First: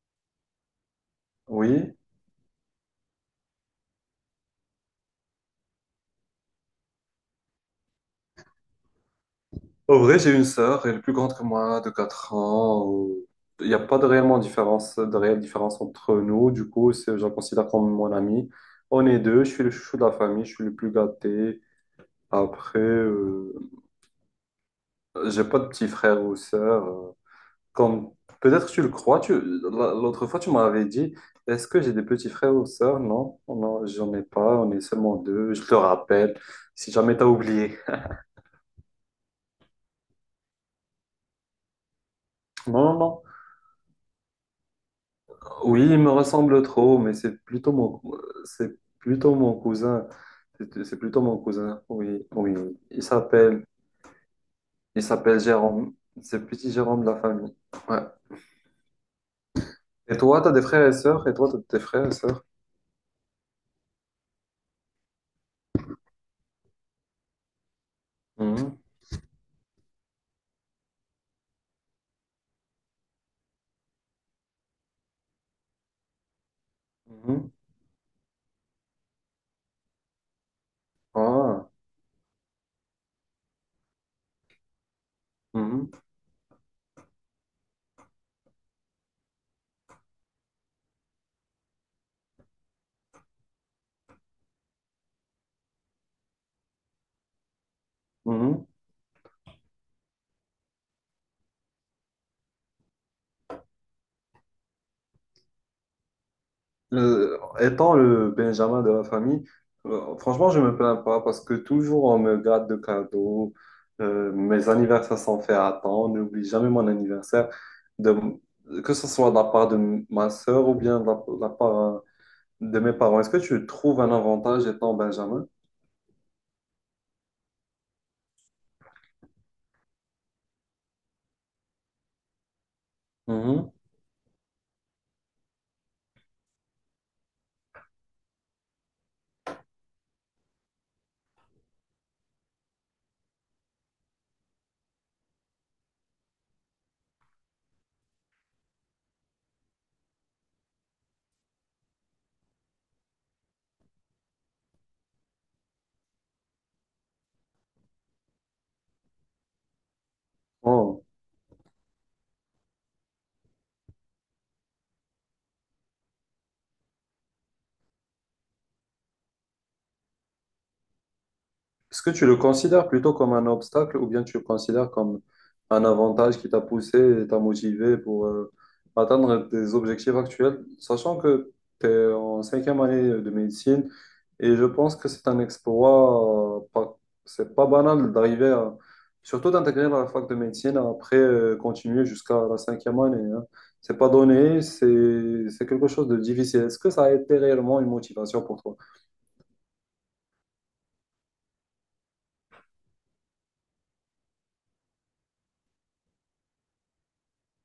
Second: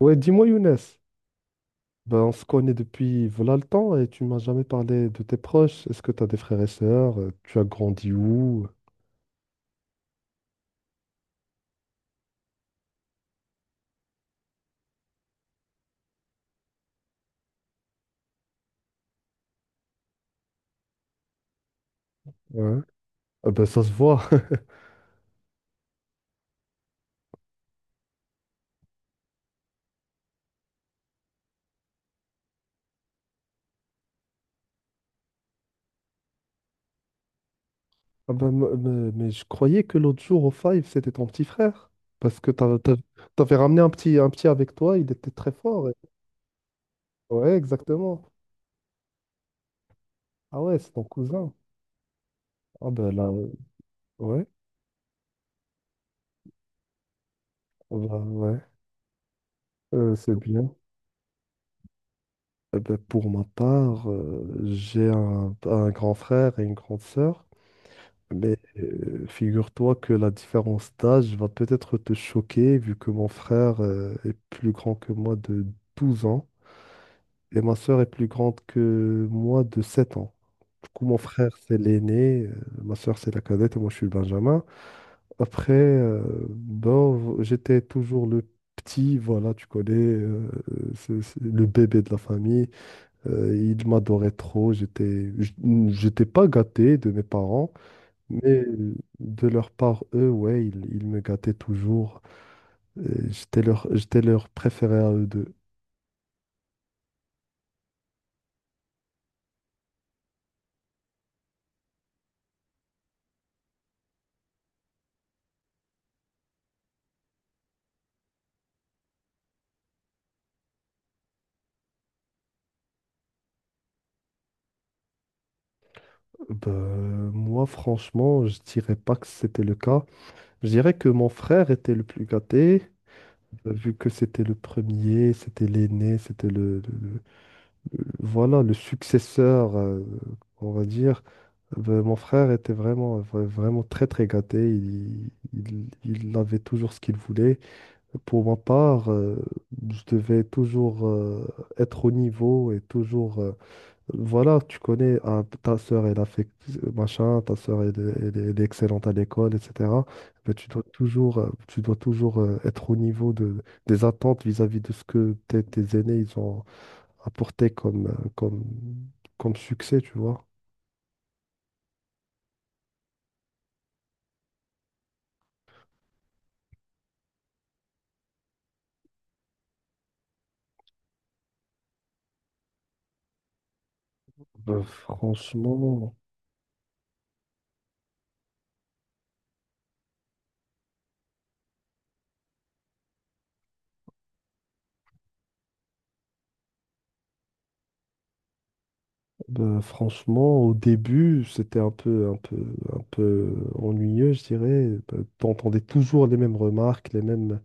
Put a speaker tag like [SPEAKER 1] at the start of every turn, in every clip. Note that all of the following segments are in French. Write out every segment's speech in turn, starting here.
[SPEAKER 1] Ouais, dis-moi Younes,
[SPEAKER 2] Oui,
[SPEAKER 1] on se connaît depuis voilà le temps et tu m'as jamais parlé de tes proches. Est-ce que tu as des frères et sœurs? Tu as grandi où?
[SPEAKER 2] au vrai, j'ai une sœur, elle est plus grande que moi, de 4 ans. Il n'y a pas de réellement différence, de réelle différence entre nous. Du coup, je la considère comme mon amie. On est deux, je suis le chouchou de la famille, je suis le plus gâté.
[SPEAKER 1] Ouais.
[SPEAKER 2] Après,
[SPEAKER 1] Ah
[SPEAKER 2] euh,
[SPEAKER 1] ben, ça se voit.
[SPEAKER 2] j'ai pas de petits frères ou sœurs. Comme peut-être tu le crois, l'autre fois tu m'avais dit, est-ce que j'ai des petits frères ou sœurs? Non, non, j'en ai pas, on est seulement deux. Je te rappelle, si jamais t'as oublié.
[SPEAKER 1] Ah ben, mais, je croyais que l'autre jour au Five, c'était ton petit frère. Parce que
[SPEAKER 2] Non,
[SPEAKER 1] t'as-
[SPEAKER 2] non, non.
[SPEAKER 1] t'avais ramené un petit avec toi, il était très
[SPEAKER 2] Oui,
[SPEAKER 1] fort. Et-
[SPEAKER 2] il me ressemble trop,
[SPEAKER 1] ouais, exactement.
[SPEAKER 2] c'est plutôt mon cousin.
[SPEAKER 1] Ah ouais,
[SPEAKER 2] C'est
[SPEAKER 1] c'est
[SPEAKER 2] c'est
[SPEAKER 1] ton
[SPEAKER 2] plutôt mon
[SPEAKER 1] cousin.
[SPEAKER 2] cousin, oui, oui.
[SPEAKER 1] Ah
[SPEAKER 2] Il
[SPEAKER 1] ben là,
[SPEAKER 2] s'appelle,
[SPEAKER 1] ouais.
[SPEAKER 2] il s'appelle Jérôme. C'est le petit Jérôme de la famille.
[SPEAKER 1] Ah
[SPEAKER 2] Ouais.
[SPEAKER 1] ben, ouais.
[SPEAKER 2] Et
[SPEAKER 1] C'est
[SPEAKER 2] toi, t'as des
[SPEAKER 1] bien.
[SPEAKER 2] frères et sœurs? Et toi, t'as des frères et sœurs?
[SPEAKER 1] Eh ben, pour ma part, j'ai un grand frère et une grande sœur. Mais
[SPEAKER 2] Mhm,
[SPEAKER 1] figure-toi que la différence d'âge va peut-être te choquer, vu que mon frère est plus grand que moi de 12 ans
[SPEAKER 2] mhm.
[SPEAKER 1] et ma sœur est plus grande que moi de 7 ans. Du coup, mon frère,
[SPEAKER 2] Ah,
[SPEAKER 1] c'est l'aîné, ma sœur, c'est la cadette et moi, je suis le benjamin. Après,
[SPEAKER 2] mhm,
[SPEAKER 1] ben, j'étais toujours le petit, voilà, tu connais, c'est le bébé de la famille. Il m'adorait trop, j'étais pas gâté de mes parents.
[SPEAKER 2] mhm.
[SPEAKER 1] Mais de leur part, eux, ouais, ils me gâtaient toujours. Euh, j'étais leur préféré à eux deux.
[SPEAKER 2] Étant le Benjamin de la famille, franchement, je me plains pas parce que toujours on me garde de cadeaux. Mes anniversaires sont faits à temps. On n'oublie jamais mon anniversaire, de, que ce soit de la part de ma sœur ou bien de la part de mes parents. Est-ce que tu trouves un avantage étant Benjamin?
[SPEAKER 1] Ben, moi, franchement, je dirais pas que c'était le cas. Je dirais que mon frère était le plus gâté,
[SPEAKER 2] Mhm.
[SPEAKER 1] vu que c'était le premier, c'était l'aîné, c'était voilà, le successeur, on va dire. Ben, mon frère était vraiment, vraiment très, très gâté. Il avait toujours ce qu'il voulait. Pour ma part, je devais toujours être au niveau et toujours... voilà, tu connais, ah, ta sœur, elle a fait machin, ta sœur, elle est excellente à l'école, etc. Ben,
[SPEAKER 2] Oh.
[SPEAKER 1] tu dois toujours être au niveau de, des attentes vis-à-vis de ce que tes aînés, ils ont apporté comme succès, tu vois.
[SPEAKER 2] Est-ce que tu le considères plutôt comme un obstacle ou bien tu le considères comme un avantage qui t'a poussé et t'a motivé pour atteindre tes objectifs actuels, sachant que tu es en cinquième année de médecine et je
[SPEAKER 1] Ben,
[SPEAKER 2] pense que c'est un
[SPEAKER 1] franchement...
[SPEAKER 2] exploit, c'est pas banal d'arriver à, surtout d'intégrer la fac de médecine après continuer jusqu'à la cinquième année, hein. C'est pas donné, c'est quelque chose de difficile. Est-ce que ça a été réellement une motivation pour toi?
[SPEAKER 1] Ben, franchement, au début, c'était un peu ennuyeux, je dirais. Ben, t'entendais toujours les mêmes remarques, les mêmes,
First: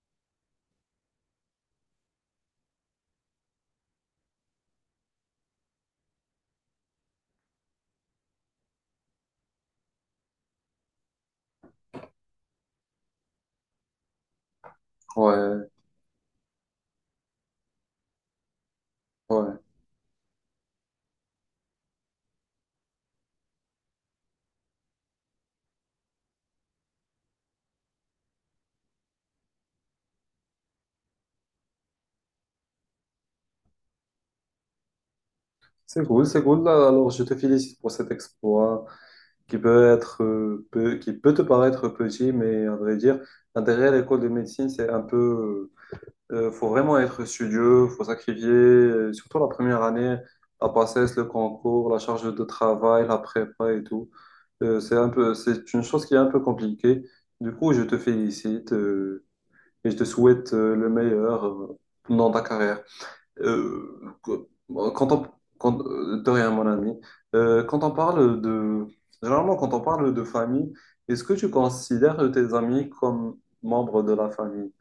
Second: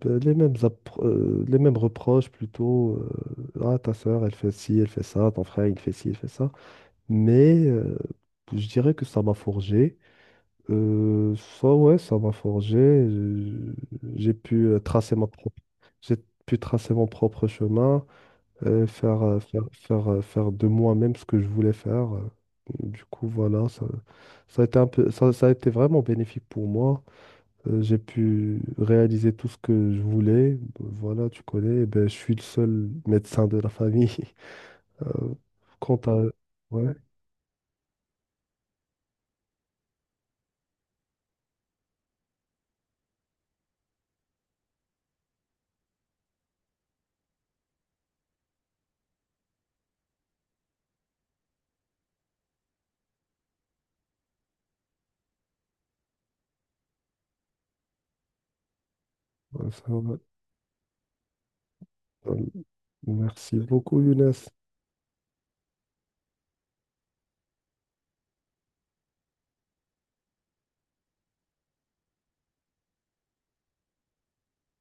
[SPEAKER 1] ben, les mêmes, les mêmes reproches plutôt. Ah, ta sœur, elle fait ci, elle fait ça. Ton frère, il fait ci, il fait ça. Mais je dirais que ça m'a forgé. Euh, ça, ouais, ça m'a forgé. J'ai pu euh, tracer ma propre,
[SPEAKER 2] Ouais,
[SPEAKER 1] j'ai pu tracer mon propre chemin
[SPEAKER 2] ouais.
[SPEAKER 1] faire de moi-même ce que je voulais faire. Du coup, voilà, ça a été vraiment bénéfique pour moi. J'ai pu réaliser tout ce que je voulais. Voilà, tu connais, eh ben, je suis le seul médecin de la famille. Euh, quant
[SPEAKER 2] C'est
[SPEAKER 1] à...
[SPEAKER 2] cool, c'est cool. Bah,
[SPEAKER 1] Ouais,
[SPEAKER 2] alors, je te félicite pour cet exploit qui peut être, qui peut te paraître petit, mais à vrai dire, derrière l'école de médecine, c'est un peu, faut vraiment être studieux, faut sacrifier, surtout la première année, la passesse, le concours, la charge de travail, la prépa et tout. C'est une chose qui est un peu compliquée. Du coup, je te félicite,
[SPEAKER 1] ouais, ça
[SPEAKER 2] et je te
[SPEAKER 1] va.
[SPEAKER 2] souhaite, le meilleur, dans
[SPEAKER 1] Euh,
[SPEAKER 2] ta carrière.
[SPEAKER 1] merci beaucoup,
[SPEAKER 2] Euh,
[SPEAKER 1] Younes.
[SPEAKER 2] quand on, de rien, mon ami. Quand on parle de, Généralement, quand on parle de famille, est-ce que tu considères tes amis comme membres de la famille?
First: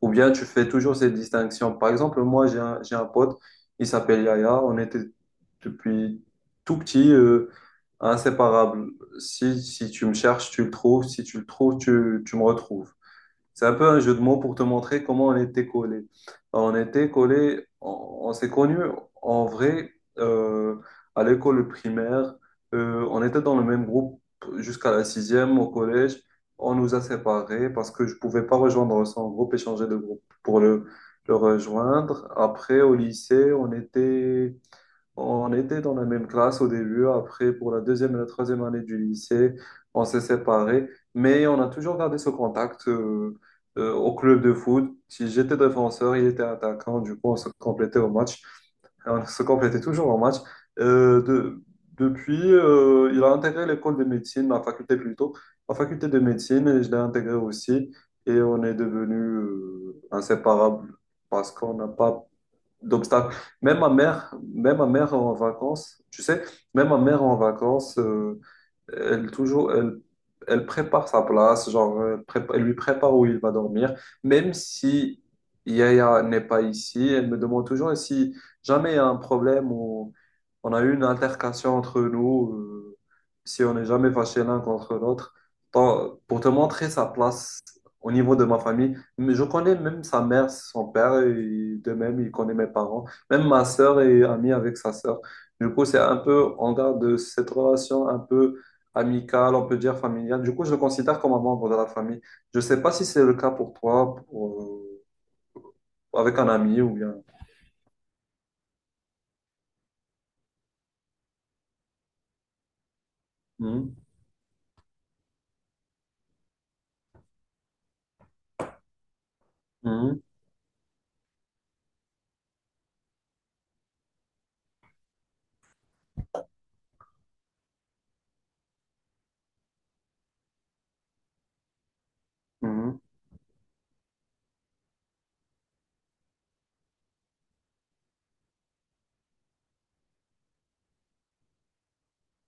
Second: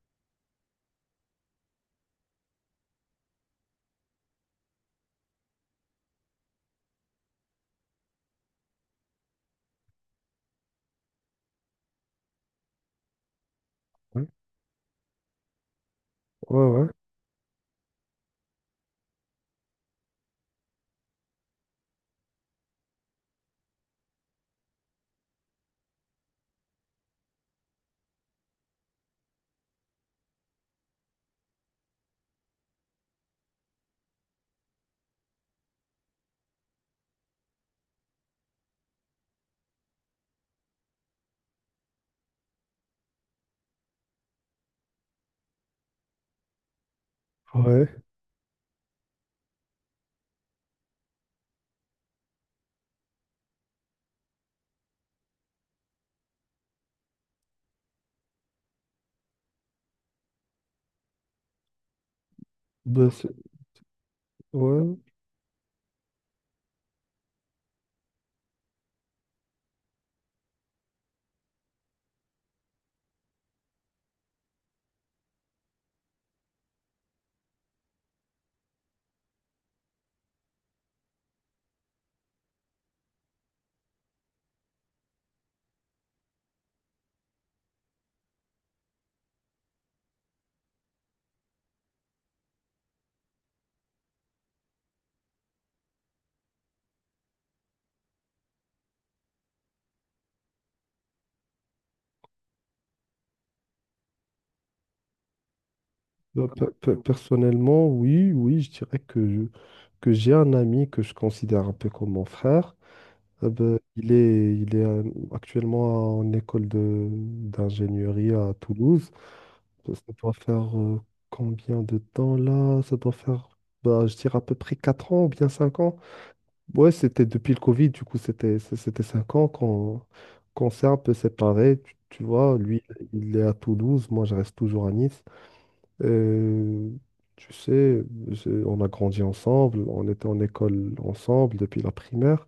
[SPEAKER 2] Ou bien tu fais toujours cette distinction? Par exemple, moi, j'ai un pote, il s'appelle Yaya, on était depuis tout petit, inséparables. Si tu me cherches, tu le trouves, si tu le trouves, tu me retrouves. C'est un peu un jeu de
[SPEAKER 1] Ouais,
[SPEAKER 2] mots pour te montrer comment on était collés. On
[SPEAKER 1] ouais,
[SPEAKER 2] était collés, on s'est connus en vrai euh, à l'école primaire. On était dans le même groupe jusqu'à la sixième au collège. On nous a séparés parce que je pouvais pas rejoindre son groupe et changer de groupe pour le rejoindre. Après, au lycée, on était dans la même classe au début, après pour la deuxième et la troisième année du lycée, on s'est séparés, mais on a toujours gardé ce contact au club de foot. Si j'étais défenseur, il était attaquant, du coup on se
[SPEAKER 1] ouais. Ouais.
[SPEAKER 2] complétait au match. Et on se complétait toujours au match. Euh, de- Depuis, il a intégré l'école de médecine, ma faculté plutôt, ma faculté de médecine, et je l'ai intégré aussi, et on est devenus inséparables parce qu'on n'a pas
[SPEAKER 1] Ben, c'est-
[SPEAKER 2] d'obstacles. Même ma
[SPEAKER 1] ouais.
[SPEAKER 2] mère en vacances, tu sais, même ma mère en vacances, elle toujours, elle, elle prépare sa place, genre, elle lui prépare où il va dormir, même si Yaya n'est pas ici, elle me demande toujours et si jamais il y a un problème ou on a eu une altercation entre nous, si on n'est jamais fâché l'un contre l'autre. Pour te montrer sa place au niveau de ma famille, mais je connais même sa mère, son père, et de même, il connaît mes parents. Même ma sœur est amie avec sa sœur. Du coup, c'est un peu, on garde cette relation un peu amicale, on peut dire familiale. Du coup, je le considère comme un membre de la famille. Je ne sais pas si c'est le cas pour toi, pour, avec
[SPEAKER 1] Bah,
[SPEAKER 2] un ami ou bien.
[SPEAKER 1] personnellement, oui, oui, je dirais que, je- que j'ai un ami que je considère un peu comme mon frère. Bah,
[SPEAKER 2] Mhm,
[SPEAKER 1] il est actuellement en école d'ingénierie à Toulouse. Ça
[SPEAKER 2] mhm,
[SPEAKER 1] doit faire combien de temps là? Ça doit faire, bah, je dirais à peu près 4 ans ou bien 5 ans. Ouais, c'était depuis le Covid, du coup, c'était 5 ans qu'on s'est un peu séparés. Tu vois, lui,
[SPEAKER 2] mhm.
[SPEAKER 1] il est à Toulouse, moi, je reste toujours à Nice. Euh, tu sais, on a grandi ensemble, on était en école ensemble depuis la primaire,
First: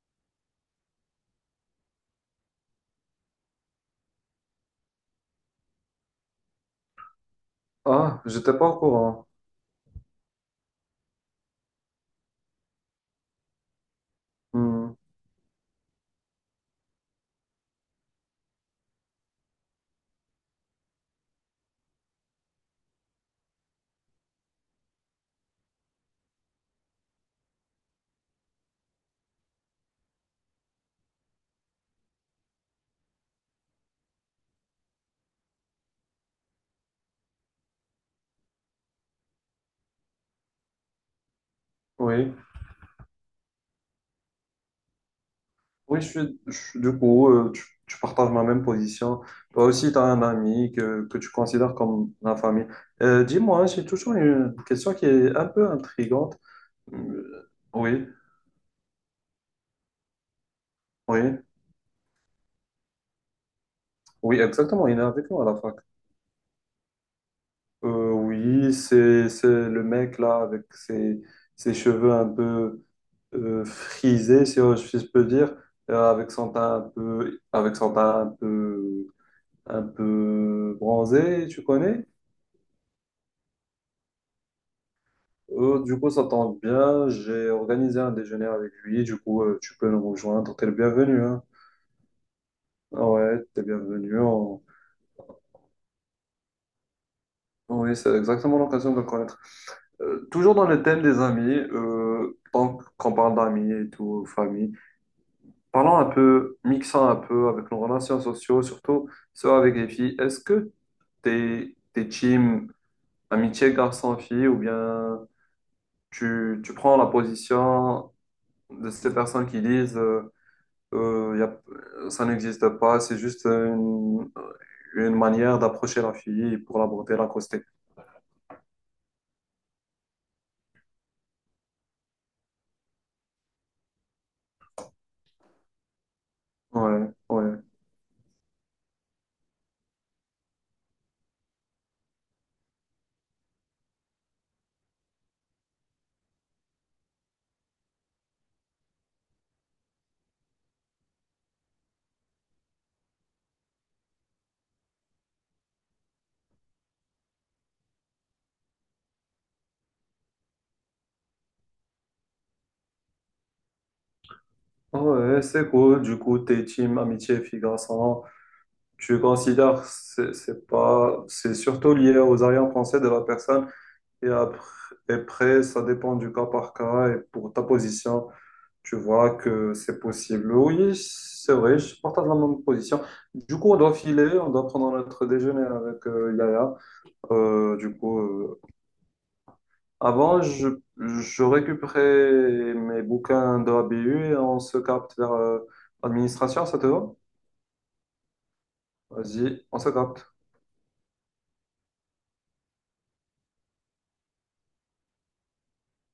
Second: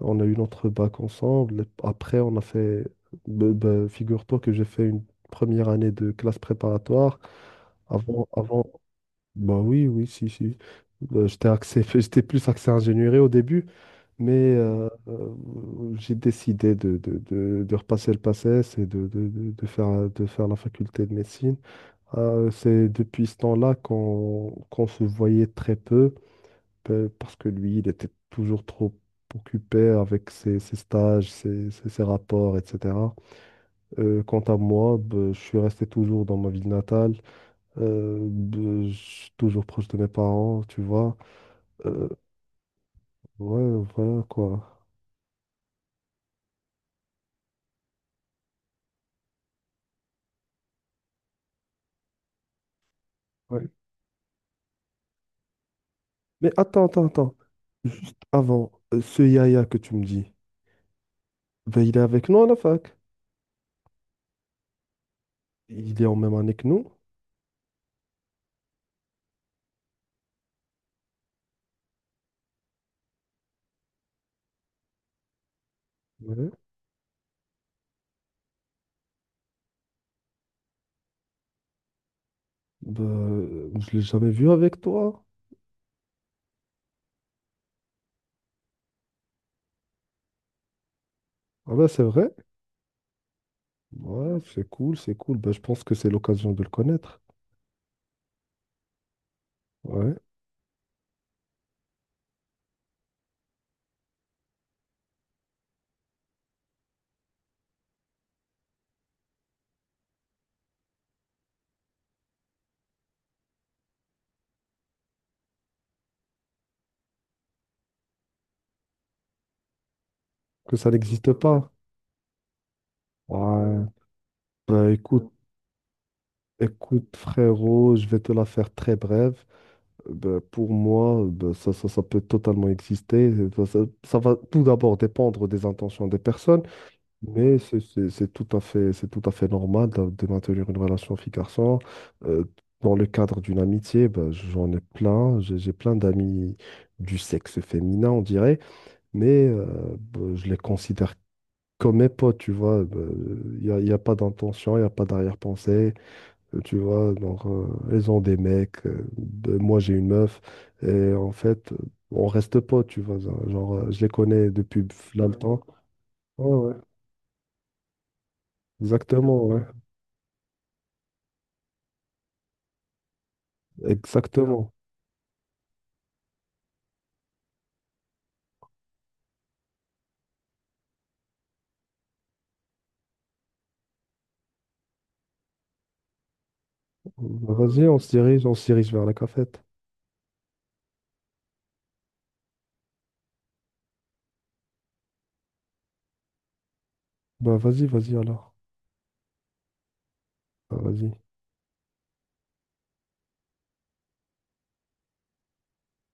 [SPEAKER 1] on a eu notre bac ensemble. Après, on a fait, ben, figure-toi que j'ai fait une première année de classe préparatoire.
[SPEAKER 2] Ah, j'étais
[SPEAKER 1] Avant,
[SPEAKER 2] pas au courant.
[SPEAKER 1] bah oui, oui, si, si. J'étais axé, j'étais plus axé ingénierie au début, mais
[SPEAKER 2] Mhm.
[SPEAKER 1] j'ai décidé de repasser le PACES et de faire la faculté de médecine. C'est depuis ce temps-là qu'on se voyait très peu, pe- parce que lui, il était toujours trop occupé avec ses stages, ses rapports, etc. Quant à moi, ben, je suis resté toujours dans ma ville natale, ben, je suis toujours proche de mes parents, tu vois. Euh,
[SPEAKER 2] Oui,
[SPEAKER 1] ouais, voilà quoi.
[SPEAKER 2] oui, du coup, tu partages ma même position. Toi aussi, tu as un ami que tu considères comme la famille. Dis-moi,
[SPEAKER 1] Ouais.
[SPEAKER 2] j'ai toujours une question qui est un peu intrigante.
[SPEAKER 1] Mais attends, attends, attends.
[SPEAKER 2] Oui,
[SPEAKER 1] Juste avant, ce Yaya que tu me dis,
[SPEAKER 2] oui,
[SPEAKER 1] ben, il est avec nous à la fac.
[SPEAKER 2] oui, exactement, il est avec nous à la fac.
[SPEAKER 1] Il est en même année que nous.
[SPEAKER 2] Oui, c'est le mec là avec ses cheveux un peu frisés, si je peux dire,
[SPEAKER 1] Ouais.
[SPEAKER 2] avec son teint un peu bronzé, tu connais?
[SPEAKER 1] Bah, je l'ai jamais vu avec toi.
[SPEAKER 2] Du coup, ça tombe bien. J'ai organisé un déjeuner avec lui. Du coup, tu peux nous rejoindre. T'es le bienvenu, hein.
[SPEAKER 1] Ah ben c'est vrai.
[SPEAKER 2] Ah ouais, t'es le bienvenu.
[SPEAKER 1] Ouais, c'est cool, c'est cool. Bah, je pense que c'est l'occasion de le connaître.
[SPEAKER 2] Oui, c'est exactement l'occasion de le connaître.
[SPEAKER 1] Ouais.
[SPEAKER 2] Toujours dans le thème des amis, tant qu'on parle d'amis et tout, famille, parlons un peu, mixant un peu avec nos relations sociaux, surtout ceux avec les filles. Est-ce que t'es team amitié garçon-fille ou bien tu prends la position de ces personnes qui disent...
[SPEAKER 1] Que ça n'existe
[SPEAKER 2] Euh, y a-
[SPEAKER 1] pas.
[SPEAKER 2] ça n'existe pas, c'est juste
[SPEAKER 1] Ouais. Bah
[SPEAKER 2] une
[SPEAKER 1] écoute,
[SPEAKER 2] manière d'approcher la fille pour
[SPEAKER 1] écoute
[SPEAKER 2] l'aborder, l'accoster.
[SPEAKER 1] frérot, je vais te la faire très brève. Bah, pour moi, bah, ça peut totalement exister. Ça va tout d'abord dépendre des intentions des personnes.
[SPEAKER 2] Ouais, ouais.
[SPEAKER 1] Mais c'est tout à fait, c'est tout à fait normal de maintenir une relation fille-garçon. Euh, dans le cadre d'une amitié, ben, j'en ai plein. J'ai plein d'amis du sexe féminin, on dirait, mais ben, je les considère comme mes potes, tu vois. Bah, y a pas d'intention, il n'y a pas d'arrière-pensée. Tu vois, donc, elles ont des mecs, ben, moi j'ai une meuf, et en fait, on reste potes, tu vois. Genre, je les connais depuis
[SPEAKER 2] Ah
[SPEAKER 1] là le ouais.
[SPEAKER 2] ouais,
[SPEAKER 1] Temps.
[SPEAKER 2] c'est cool. Du coup,
[SPEAKER 1] Ouais,
[SPEAKER 2] t'es
[SPEAKER 1] ouais,
[SPEAKER 2] team amitié fille-garçon. Tu
[SPEAKER 1] exactement, ouais.
[SPEAKER 2] considères, c'est pas, c'est surtout lié aux arrière-pensées de la personne. Et après,
[SPEAKER 1] Exactement.
[SPEAKER 2] après, ça dépend du cas par cas. Et pour ta position, tu vois que c'est possible. Oui, c'est vrai, je partage la même position. Du coup, on doit filer, on doit prendre notre déjeuner avec Yaya.
[SPEAKER 1] Bah,
[SPEAKER 2] Euh,
[SPEAKER 1] vas-y,
[SPEAKER 2] du coup,
[SPEAKER 1] on
[SPEAKER 2] euh,
[SPEAKER 1] se dirige vers la cafette.
[SPEAKER 2] je récupérais mes bouquins de ABU et on se capte vers l'administration, ça te va?
[SPEAKER 1] Bah vas-y, vas-y alors.
[SPEAKER 2] Vas-y, on se capte.
[SPEAKER 1] Bah, vas-y.